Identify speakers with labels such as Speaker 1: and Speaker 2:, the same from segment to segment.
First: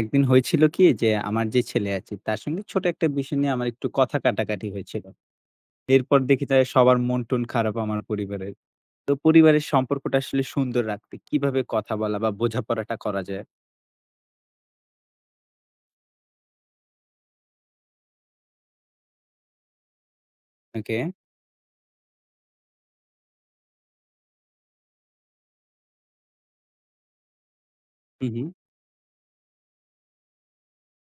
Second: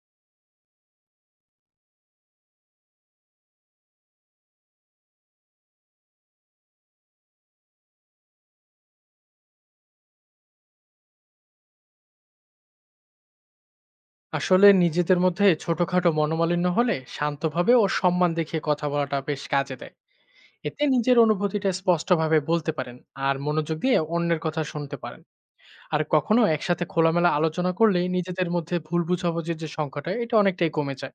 Speaker 1: একদিন হয়েছিল কি যে, আমার যে ছেলে আছে, তার সঙ্গে ছোট একটা বিষয় নিয়ে আমার একটু কথা কাটাকাটি হয়েছিল। এরপর দেখি যে সবার মন-টন খারাপ আমার পরিবারের। তো পরিবারের সম্পর্কটা আসলে সুন্দর রাখতে কিভাবে কথা বলা বা বোঝাপড়াটা করা যায়?
Speaker 2: আসলে নিজেদের মধ্যে ছোটখাটো মনোমালিন্য হলে শান্তভাবে ও সম্মান দেখিয়ে কথা বলাটা বেশ কাজে দেয়। এতে
Speaker 1: ওকে।
Speaker 2: নিজের অনুভূতিটা স্পষ্টভাবে বলতে পারেন, আর মনোযোগ দিয়ে অন্যের কথা শুনতে পারেন। আর কখনো একসাথে খোলামেলা আলোচনা করলে
Speaker 1: হু, হু।
Speaker 2: নিজেদের মধ্যে ভুল বুঝাবুঝির যে সংখ্যাটা এটা অনেকটাই কমে যায়।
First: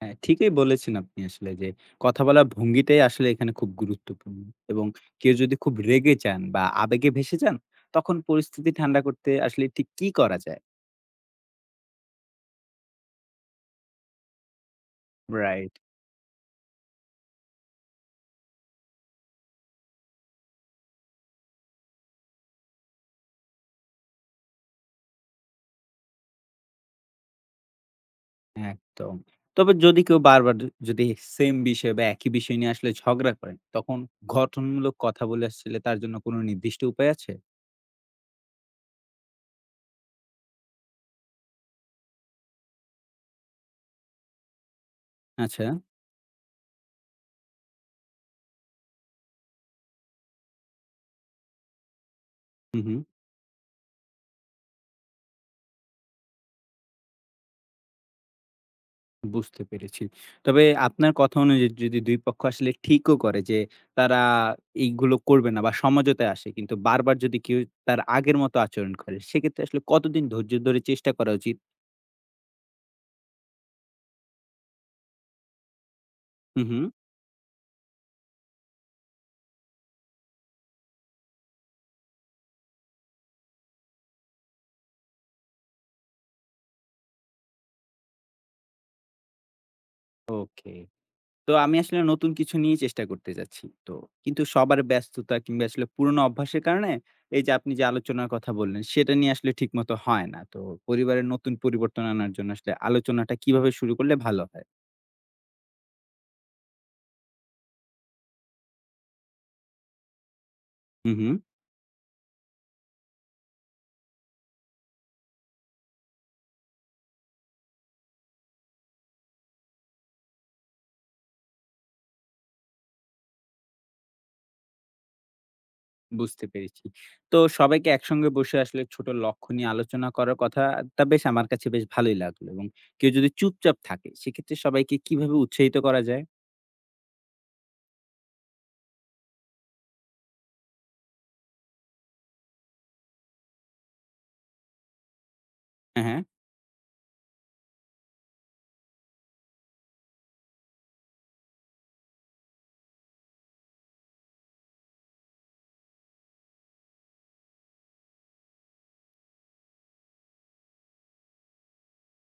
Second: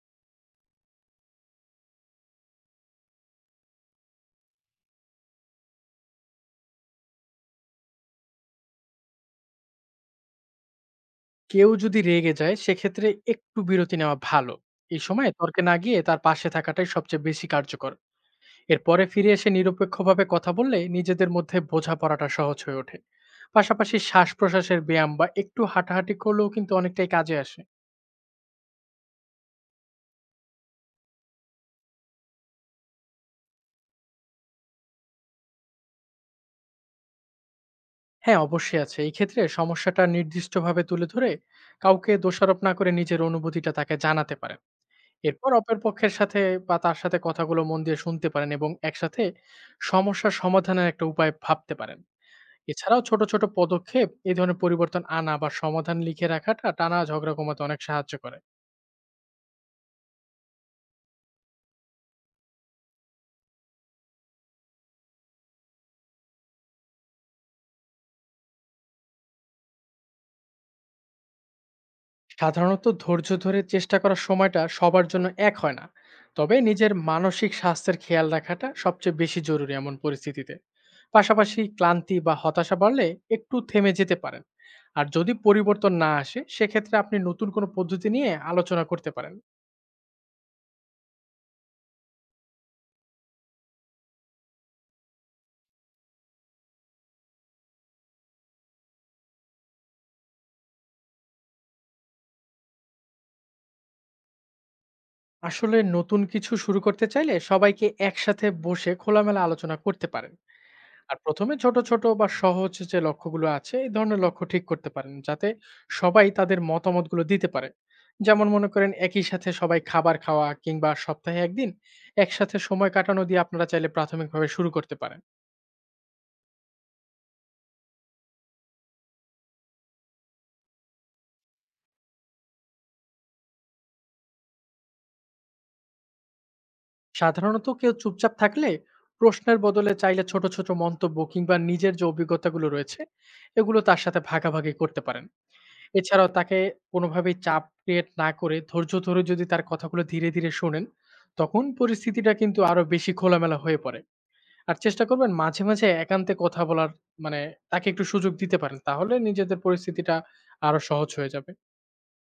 Speaker 1: হ্যাঁ, ঠিকই বলেছেন আপনি আসলে যে কথা বলার ভঙ্গিটাই আসলে এখানে খুব গুরুত্বপূর্ণ এবং কেউ যদি খুব রেগে যান বা আবেগে ভেসে যান, তখন পরিস্থিতি ঠান্ডা করতে আসলে ঠিক কি করা যায়?
Speaker 2: কেউ যদি রেগে যায় সেক্ষেত্রে একটু বিরতি নেওয়া ভালো। এই সময় তর্কে
Speaker 1: রাইট।
Speaker 2: না গিয়ে তার পাশে থাকাটাই সবচেয়ে বেশি কার্যকর। এরপরে ফিরে এসে নিরপেক্ষভাবে কথা বললে নিজেদের মধ্যে বোঝাপড়াটা সহজ হয়ে ওঠে। পাশাপাশি শ্বাস প্রশ্বাসের ব্যায়াম বা একটু হাঁটাহাঁটি করলেও কিন্তু অনেকটাই কাজে আসে।
Speaker 1: একদম। তবে যদি কেউ বারবার যদি সেম বিষয় বা একই বিষয় নিয়ে আসলে ঝগড়া করেন, তখন গঠনমূলক কথা বলে আসলে তার জন্য কোনো নির্দিষ্ট উপায় আছে?
Speaker 2: হ্যাঁ অবশ্যই আছে। এই ক্ষেত্রে সমস্যাটা নির্দিষ্টভাবে তুলে ধরে কাউকে দোষারোপ না করে নিজের অনুভূতিটা তাকে জানাতে পারেন। এরপর
Speaker 1: আচ্ছা।
Speaker 2: অপর পক্ষের সাথে বা তার সাথে কথাগুলো মন দিয়ে শুনতে পারেন এবং একসাথে সমস্যার সমাধানের একটা উপায় ভাবতে পারেন।
Speaker 1: হু, হু।
Speaker 2: এছাড়াও ছোট ছোট পদক্ষেপ এই ধরনের পরিবর্তন আনা বা সমাধান লিখে রাখাটা টানা ঝগড়া কমাতে অনেক সাহায্য করে।
Speaker 1: বুঝতে পেরেছি। তবে আপনার কথা অনুযায়ী যদি ২ পক্ষ আসলে ঠিকও করে যে তারা এইগুলো করবে না বা সমঝোতায় আসে। কিন্তু বারবার যদি কেউ তার আগের মতো আচরণ করে, সেক্ষেত্রে আসলে কতদিন ধৈর্য ধরে চেষ্টা করা উচিত?
Speaker 2: সাধারণত ধৈর্য ধরে চেষ্টা করার সময়টা সবার জন্য এক হয় না, তবে
Speaker 1: হু, হু।
Speaker 2: নিজের মানসিক স্বাস্থ্যের খেয়াল রাখাটা সবচেয়ে বেশি জরুরি এমন পরিস্থিতিতে। পাশাপাশি ক্লান্তি বা হতাশা বাড়লে একটু থেমে যেতে পারেন। আর যদি পরিবর্তন না আসে সেক্ষেত্রে আপনি নতুন কোনো পদ্ধতি নিয়ে আলোচনা করতে পারেন।
Speaker 1: ওকে। তো আমি আসলে নতুন কিছু নিয়ে চেষ্টা করতে যাচ্ছি। তো কিন্তু সবার ব্যস্ততা কিংবা আসলে পুরোনো অভ্যাসের কারণে এই যে আপনি যে আলোচনার কথা বললেন, সেটা নিয়ে আসলে ঠিকমতো হয় না। তো পরিবারের নতুন পরিবর্তন আনার জন্য আসলে আলোচনাটা কিভাবে শুরু করলে ভালো হয়?
Speaker 2: আসলে নতুন কিছু শুরু করতে চাইলে সবাইকে একসাথে বসে খোলামেলা আলোচনা করতে পারেন।
Speaker 1: হুম,
Speaker 2: আর
Speaker 1: হুম।
Speaker 2: ১ম এ ছোট, ছোট বা সহজ যে লক্ষ্যগুলো আছে, এই ধরনের লক্ষ্য ঠিক করতে পারেন, যাতে সবাই তাদের মতামতগুলো দিতে পারে। যেমন মনে করেন একই সাথে সবাই খাবার খাওয়া কিংবা সপ্তাহে ১ দিন একসাথে সময় কাটানো দিয়ে আপনারা চাইলে প্রাথমিকভাবে শুরু করতে পারেন।
Speaker 1: বুঝতে পেরেছি। তো সবাইকে একসঙ্গে বসে আসলে ছোট লক্ষ্য নিয়ে আলোচনা করার কথাটা বেশ আমার কাছে বেশ ভালোই লাগলো এবং কেউ যদি চুপচাপ থাকে, সেক্ষেত্রে সবাইকে কিভাবে উৎসাহিত করা যায়?
Speaker 2: সাধারণত কেউ চুপচাপ থাকলে প্রশ্নের বদলে চাইলে ছোট, ছোট মন্তব্য কিংবা নিজের যে অভিজ্ঞতাগুলো রয়েছে, এগুলো তার সাথে ভাগাভাগি করতে পারেন।
Speaker 1: হ্যাঁ, হ্যাঁ।
Speaker 2: এছাড়াও তাকে কোনোভাবেই চাপ ক্রিয়েট না করে ধৈর্য ধরে যদি তার কথাগুলো ধীরে, ধীরে শোনেন, তখন পরিস্থিতিটা কিন্তু আরো বেশি খোলামেলা হয়ে পড়ে। আর চেষ্টা করবেন মাঝে, মাঝে একান্তে কথা বলার, মানে তাকে একটু সুযোগ দিতে পারেন। তাহলে নিজেদের পরিস্থিতিটা আরো সহজ হয়ে যাবে।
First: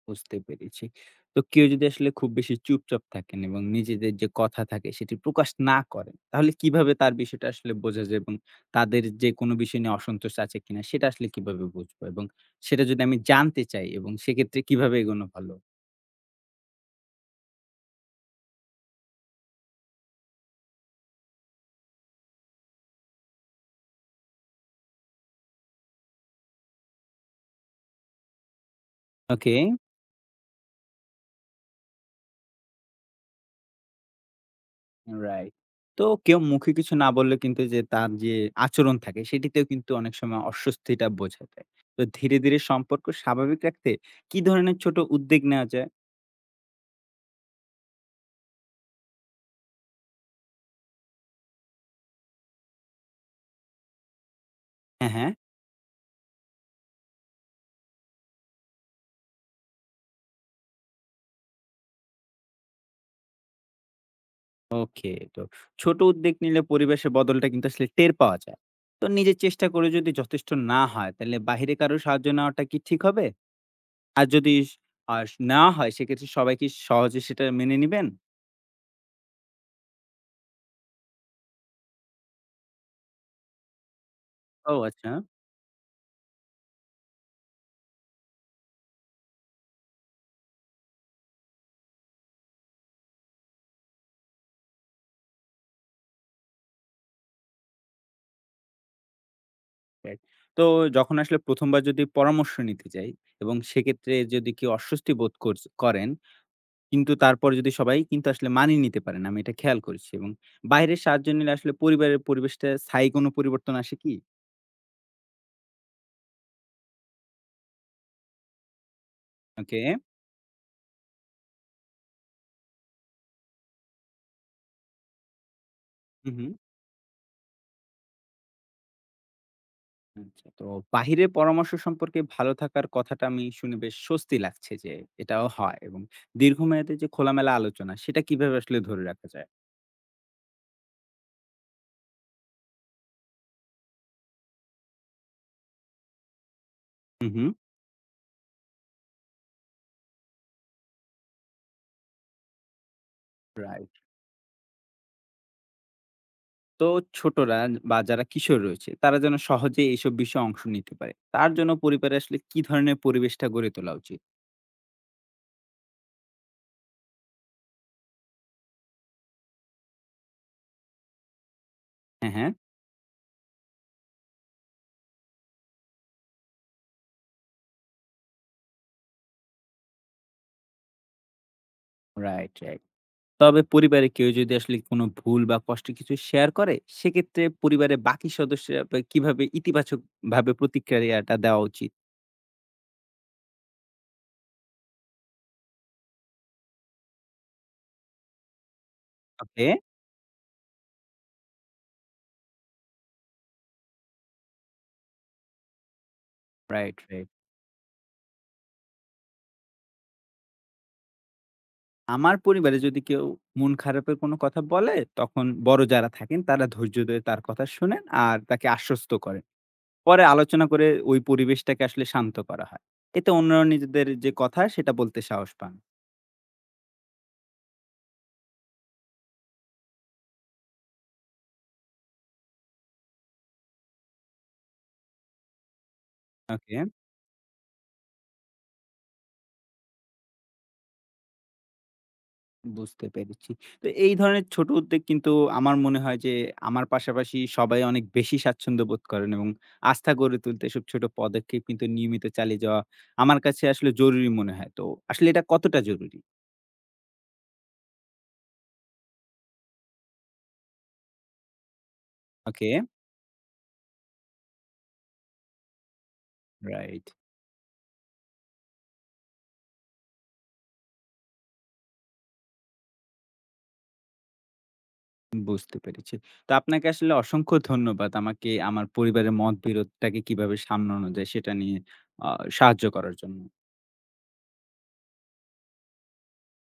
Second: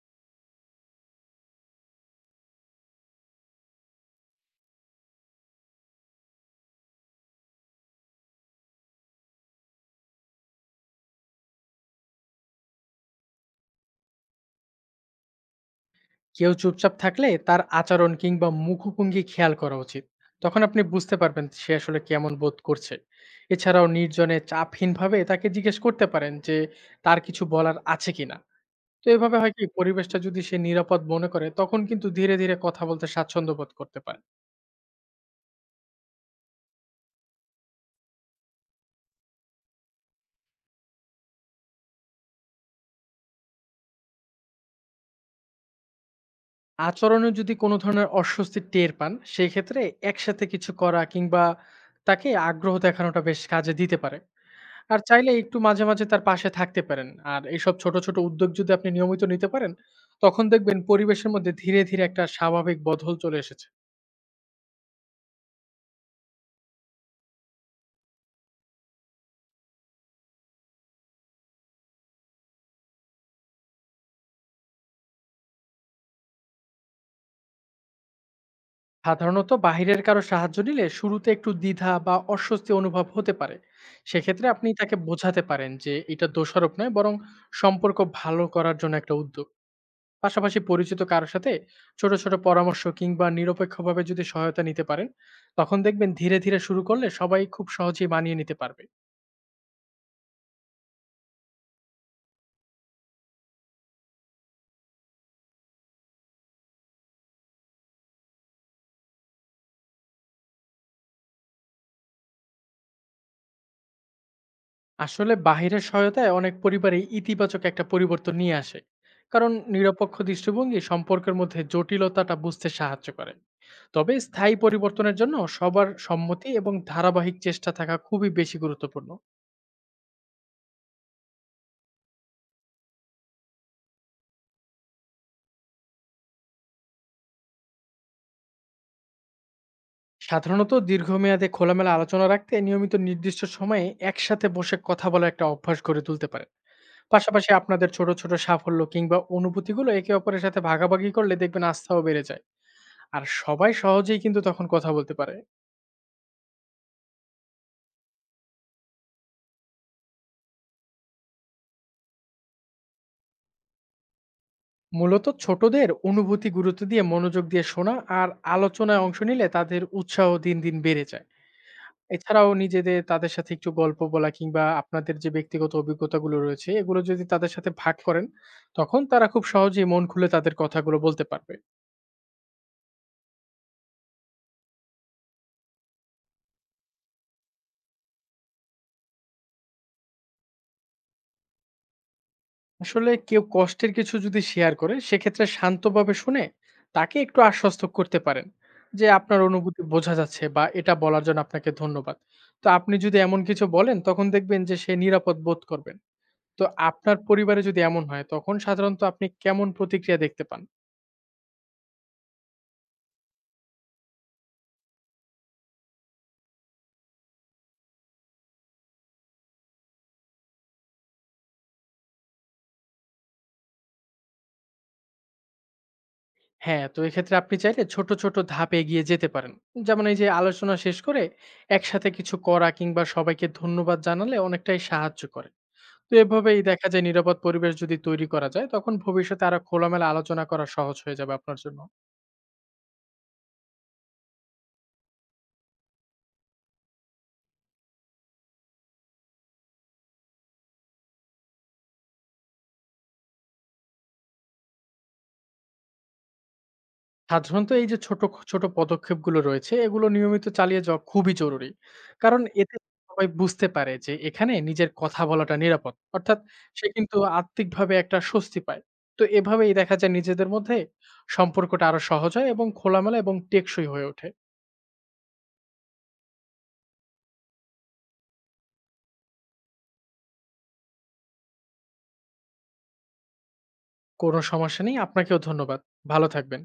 Speaker 1: বুঝতে পেরেছি। তো কেউ যদি আসলে খুব বেশি চুপচাপ থাকেন এবং নিজেদের যে কথা থাকে সেটি প্রকাশ না করেন, তাহলে কিভাবে তার বিষয়টা আসলে বোঝা যায় এবং তাদের যে কোনো বিষয় নিয়ে অসন্তোষ আছে কিনা সেটা আসলে কিভাবে বুঝবো? এবং সেটা যদি আমি জানতে চাই এবং সেক্ষেত্রে কিভাবে এগোনো ভালো?
Speaker 2: কেউ চুপচাপ থাকলে তার আচরণ কিংবা মুখভঙ্গি খেয়াল করা উচিত। তখন আপনি বুঝতে পারবেন সে আসলে কেমন বোধ করছে। এছাড়াও নির্জনে চাপহীনভাবে তাকে জিজ্ঞেস করতে পারেন যে তার কিছু বলার আছে কিনা? তো এভাবে হয়
Speaker 1: ওকে,
Speaker 2: কি পরিবেশটা যদি সে নিরাপদ মনে করে তখন কিন্তু ধীরে ধীরে কথা বলতে স্বাচ্ছন্দ্য বোধ করতে পারে।
Speaker 1: রাইট। তো কেউ মুখে কিছু না বললে কিন্তু যে তার যে আচরণ থাকে সেটিতেও কিন্তু অনেক সময় অস্বস্তিটা বোঝা যায়। তো ধীরে, ধীরে সম্পর্ক স্বাভাবিক রাখতে কি ধরনের ছোট উদ্যোগ নেওয়া যায়?
Speaker 2: আচরণে যদি কোনো ধরনের অস্বস্তি টের পান সেই ক্ষেত্রে একসাথে কিছু করা কিংবা তাকে আগ্রহ দেখানোটা বেশ কাজে দিতে পারে। আর
Speaker 1: হ্যাঁ, হ্যাঁ।
Speaker 2: চাইলে একটু মাঝে, মাঝে তার পাশে থাকতে পারেন। আর এইসব ছোট, ছোট উদ্যোগ যদি আপনি নিয়মিত নিতে পারেন তখন দেখবেন পরিবেশের মধ্যে ধীরে, ধীরে একটা স্বাভাবিক বদল চলে এসেছে।
Speaker 1: ওকে। তো ছোট উদ্যোগ নিলে পরিবেশের বদলটা কিন্তু আসলে টের পাওয়া যায়। তো নিজের চেষ্টা করে যদি যথেষ্ট না হয়, তাহলে বাহিরে কারো সাহায্য নেওয়াটা কি ঠিক হবে? আর যদি স আস না হয় সেক্ষেত্রে সবাই কি সহজে সেটা মেনে নিবেন?
Speaker 2: সাধারণত বাহিরের কারো সাহায্য নিলে শুরুতে একটু দ্বিধা বা অস্বস্তি অনুভব হতে পারে। সেক্ষেত্রে আপনি
Speaker 1: ও
Speaker 2: তাকে
Speaker 1: আচ্ছা।
Speaker 2: বোঝাতে পারেন যে এটা দোষারোপ নয়, বরং সম্পর্ক ভালো করার জন্য একটা উদ্যোগ। পাশাপাশি পরিচিত কারো সাথে ছোট ছোট পরামর্শ কিংবা নিরপেক্ষভাবে যদি সহায়তা নিতে পারেন তখন দেখবেন ধীরে ধীরে শুরু করলে সবাই খুব সহজেই মানিয়ে নিতে পারবে।
Speaker 1: রাইট। তো যখন আসলে প্রথম বার যদি পরামর্শ নিতে যাই এবং সেক্ষেত্রে যদি কেউ অস্বস্তি বোধ করেন, কিন্তু তারপরে যদি সবাই কিন্তু আসলে মানিয়ে নিতে পারেন। আমি এটা খেয়াল করেছি এবং বাইরের সাহায্য নিলে আসলে পরিবারের পরিবেশটা স্থায়ী কোনো পরিবর্তন আসে কি?
Speaker 2: আসলে বাহিরের সহায়তায় অনেক পরিবারই ইতিবাচক একটা পরিবর্তন নিয়ে আসে, কারণ
Speaker 1: ওকে।
Speaker 2: নিরপেক্ষ দৃষ্টিভঙ্গি সম্পর্কের মধ্যে জটিলতাটা বুঝতে সাহায্য করে। তবে স্থায়ী পরিবর্তনের জন্য সবার
Speaker 1: হু, হু।
Speaker 2: সম্মতি এবং ধারাবাহিক চেষ্টা থাকা খুবই বেশি গুরুত্বপূর্ণ।
Speaker 1: আচ্ছা, তো বাহিরের পরামর্শ সম্পর্কে ভালো থাকার কথাটা আমি শুনে বেশ স্বস্তি লাগছে যে এটাও হয় এবং দীর্ঘমেয়াদে যে খোলামেলা আলোচনা সেটা কিভাবে আসলে ধরে রাখা যায়?
Speaker 2: সাধারণত দীর্ঘমেয়াদে খোলামেলা আলোচনা রাখতে নিয়মিত নির্দিষ্ট সময়ে একসাথে বসে কথা বলার একটা অভ্যাস গড়ে তুলতে পারে।
Speaker 1: হুম,
Speaker 2: পাশাপাশি
Speaker 1: হুম।
Speaker 2: আপনাদের ছোট ছোট সাফল্য কিংবা অনুভূতিগুলো একে অপরের সাথে ভাগাভাগি করলে দেখবেন আস্থাও বেড়ে যায়। আর সবাই
Speaker 1: রাইট।
Speaker 2: সহজেই কিন্তু তখন কথা বলতে পারে।
Speaker 1: তো ছোটরা বা যারা কিশোর রয়েছে তারা যেন সহজে এইসব বিষয়ে অংশ নিতে পারে তার জন্য পরিবারে আসলে কি ধরনের পরিবেশটা গড়ে তোলা উচিত?
Speaker 2: মূলত ছোটদের অনুভূতি গুরুত্ব দিয়ে মনোযোগ দিয়ে শোনা আর আলোচনায় অংশ নিলে তাদের উৎসাহ দিন দিন বেড়ে যায়।
Speaker 1: হ্যাঁ,
Speaker 2: এছাড়াও
Speaker 1: হ্যাঁ।
Speaker 2: নিজেদের তাদের সাথে একটু গল্প বলা কিংবা আপনাদের যে ব্যক্তিগত অভিজ্ঞতাগুলো রয়েছে এগুলো যদি তাদের সাথে ভাগ করেন তখন তারা খুব সহজেই মন খুলে তাদের কথাগুলো বলতে পারবে।
Speaker 1: Right, right. তবে পরিবারে কেউ যদি আসলে কোনো ভুল বা কষ্ট কিছু শেয়ার করে সেক্ষেত্রে পরিবারের বাকি সদস্যরা কিভাবে ইতিবাচক ভাবে প্রতিক্রিয়াটা দেওয়া উচিত?
Speaker 2: আসলে কেউ কষ্টের কিছু যদি শেয়ার করে সেক্ষেত্রে শান্তভাবে শুনে তাকে একটু আশ্বস্ত করতে পারেন, যে আপনার
Speaker 1: ওকে।
Speaker 2: অনুভূতি বোঝা যাচ্ছে বা এটা বলার জন্য আপনাকে ধন্যবাদ। তো আপনি যদি এমন কিছু বলেন তখন দেখবেন যে সে নিরাপদ বোধ করবে। তো
Speaker 1: রাইট,
Speaker 2: আপনার
Speaker 1: রাইট।
Speaker 2: পরিবারে যদি এমন হয়, তখন সাধারণত আপনি কেমন প্রতিক্রিয়া দেখতে পান?
Speaker 1: আমার পরিবারে যদি কেউ মন খারাপের কোনো কথা বলে, তখন বড় যারা থাকেন তারা ধৈর্য ধরে তার কথা শোনেন আর তাকে আশ্বস্ত করেন। পরে আলোচনা করে ওই পরিবেশটাকে আসলে শান্ত করা হয়। এতে অন্যরা নিজেদের যে কথা সেটা বলতে সাহস পান।
Speaker 2: হ্যাঁ, তো এক্ষেত্রে আপনি চাইলে ছোট, ছোট ধাপে এগিয়ে যেতে পারেন। যেমন এই যে আলোচনা শেষ করে একসাথে কিছু করা কিংবা সবাইকে ধন্যবাদ জানালে অনেকটাই সাহায্য করে। তো এভাবেই
Speaker 1: ওকে,
Speaker 2: দেখা যায় নিরাপদ পরিবেশ যদি তৈরি করা যায়, তখন ভবিষ্যতে আরো খোলামেলা আলোচনা করা সহজ হয়ে যাবে আপনার জন্য।
Speaker 1: বুঝতে পেরেছি। তো এই ধরনের ছোট উদ্যোগ কিন্তু আমার মনে হয় যে আমার পাশাপাশি সবাই অনেক বেশি স্বাচ্ছন্দ্য বোধ করেন এবং আস্থা গড়ে তুলতে এসব ছোট পদক্ষেপ কিন্তু নিয়মিত চালিয়ে যাওয়া আমার কাছে আসলে জরুরি মনে হয়। তো আসলে এটা কতটা জরুরি?
Speaker 2: সাধারণত এই যে ছোট, ছোট পদক্ষেপগুলো রয়েছে এগুলো নিয়মিত চালিয়ে যাওয়া খুবই জরুরি। কারণ
Speaker 1: ওকে,
Speaker 2: এতে সবাই বুঝতে পারে যে এখানে নিজের কথা বলাটা নিরাপদ। অর্থাৎ সে
Speaker 1: রাইট।
Speaker 2: কিন্তু আত্মিকভাবে একটা স্বস্তি পায়। তো এভাবেই দেখা যায় নিজেদের মধ্যে সম্পর্কটা আরো সহজ হয় এবং খোলামেলা এবং টেকসই হয়ে ওঠে।
Speaker 1: বুঝতে পেরেছি। তো আপনাকে আসলে অসংখ্য ধন্যবাদ। আমাকে আমার পরিবারের মতবিরোধটাকে কিভাবে সামলানো যায় সেটা নিয়ে আ সাহায্য করার জন্য।
Speaker 2: কোনো সমস্যা নেই। আপনাকেও ধন্যবাদ। ভালো থাকবেন।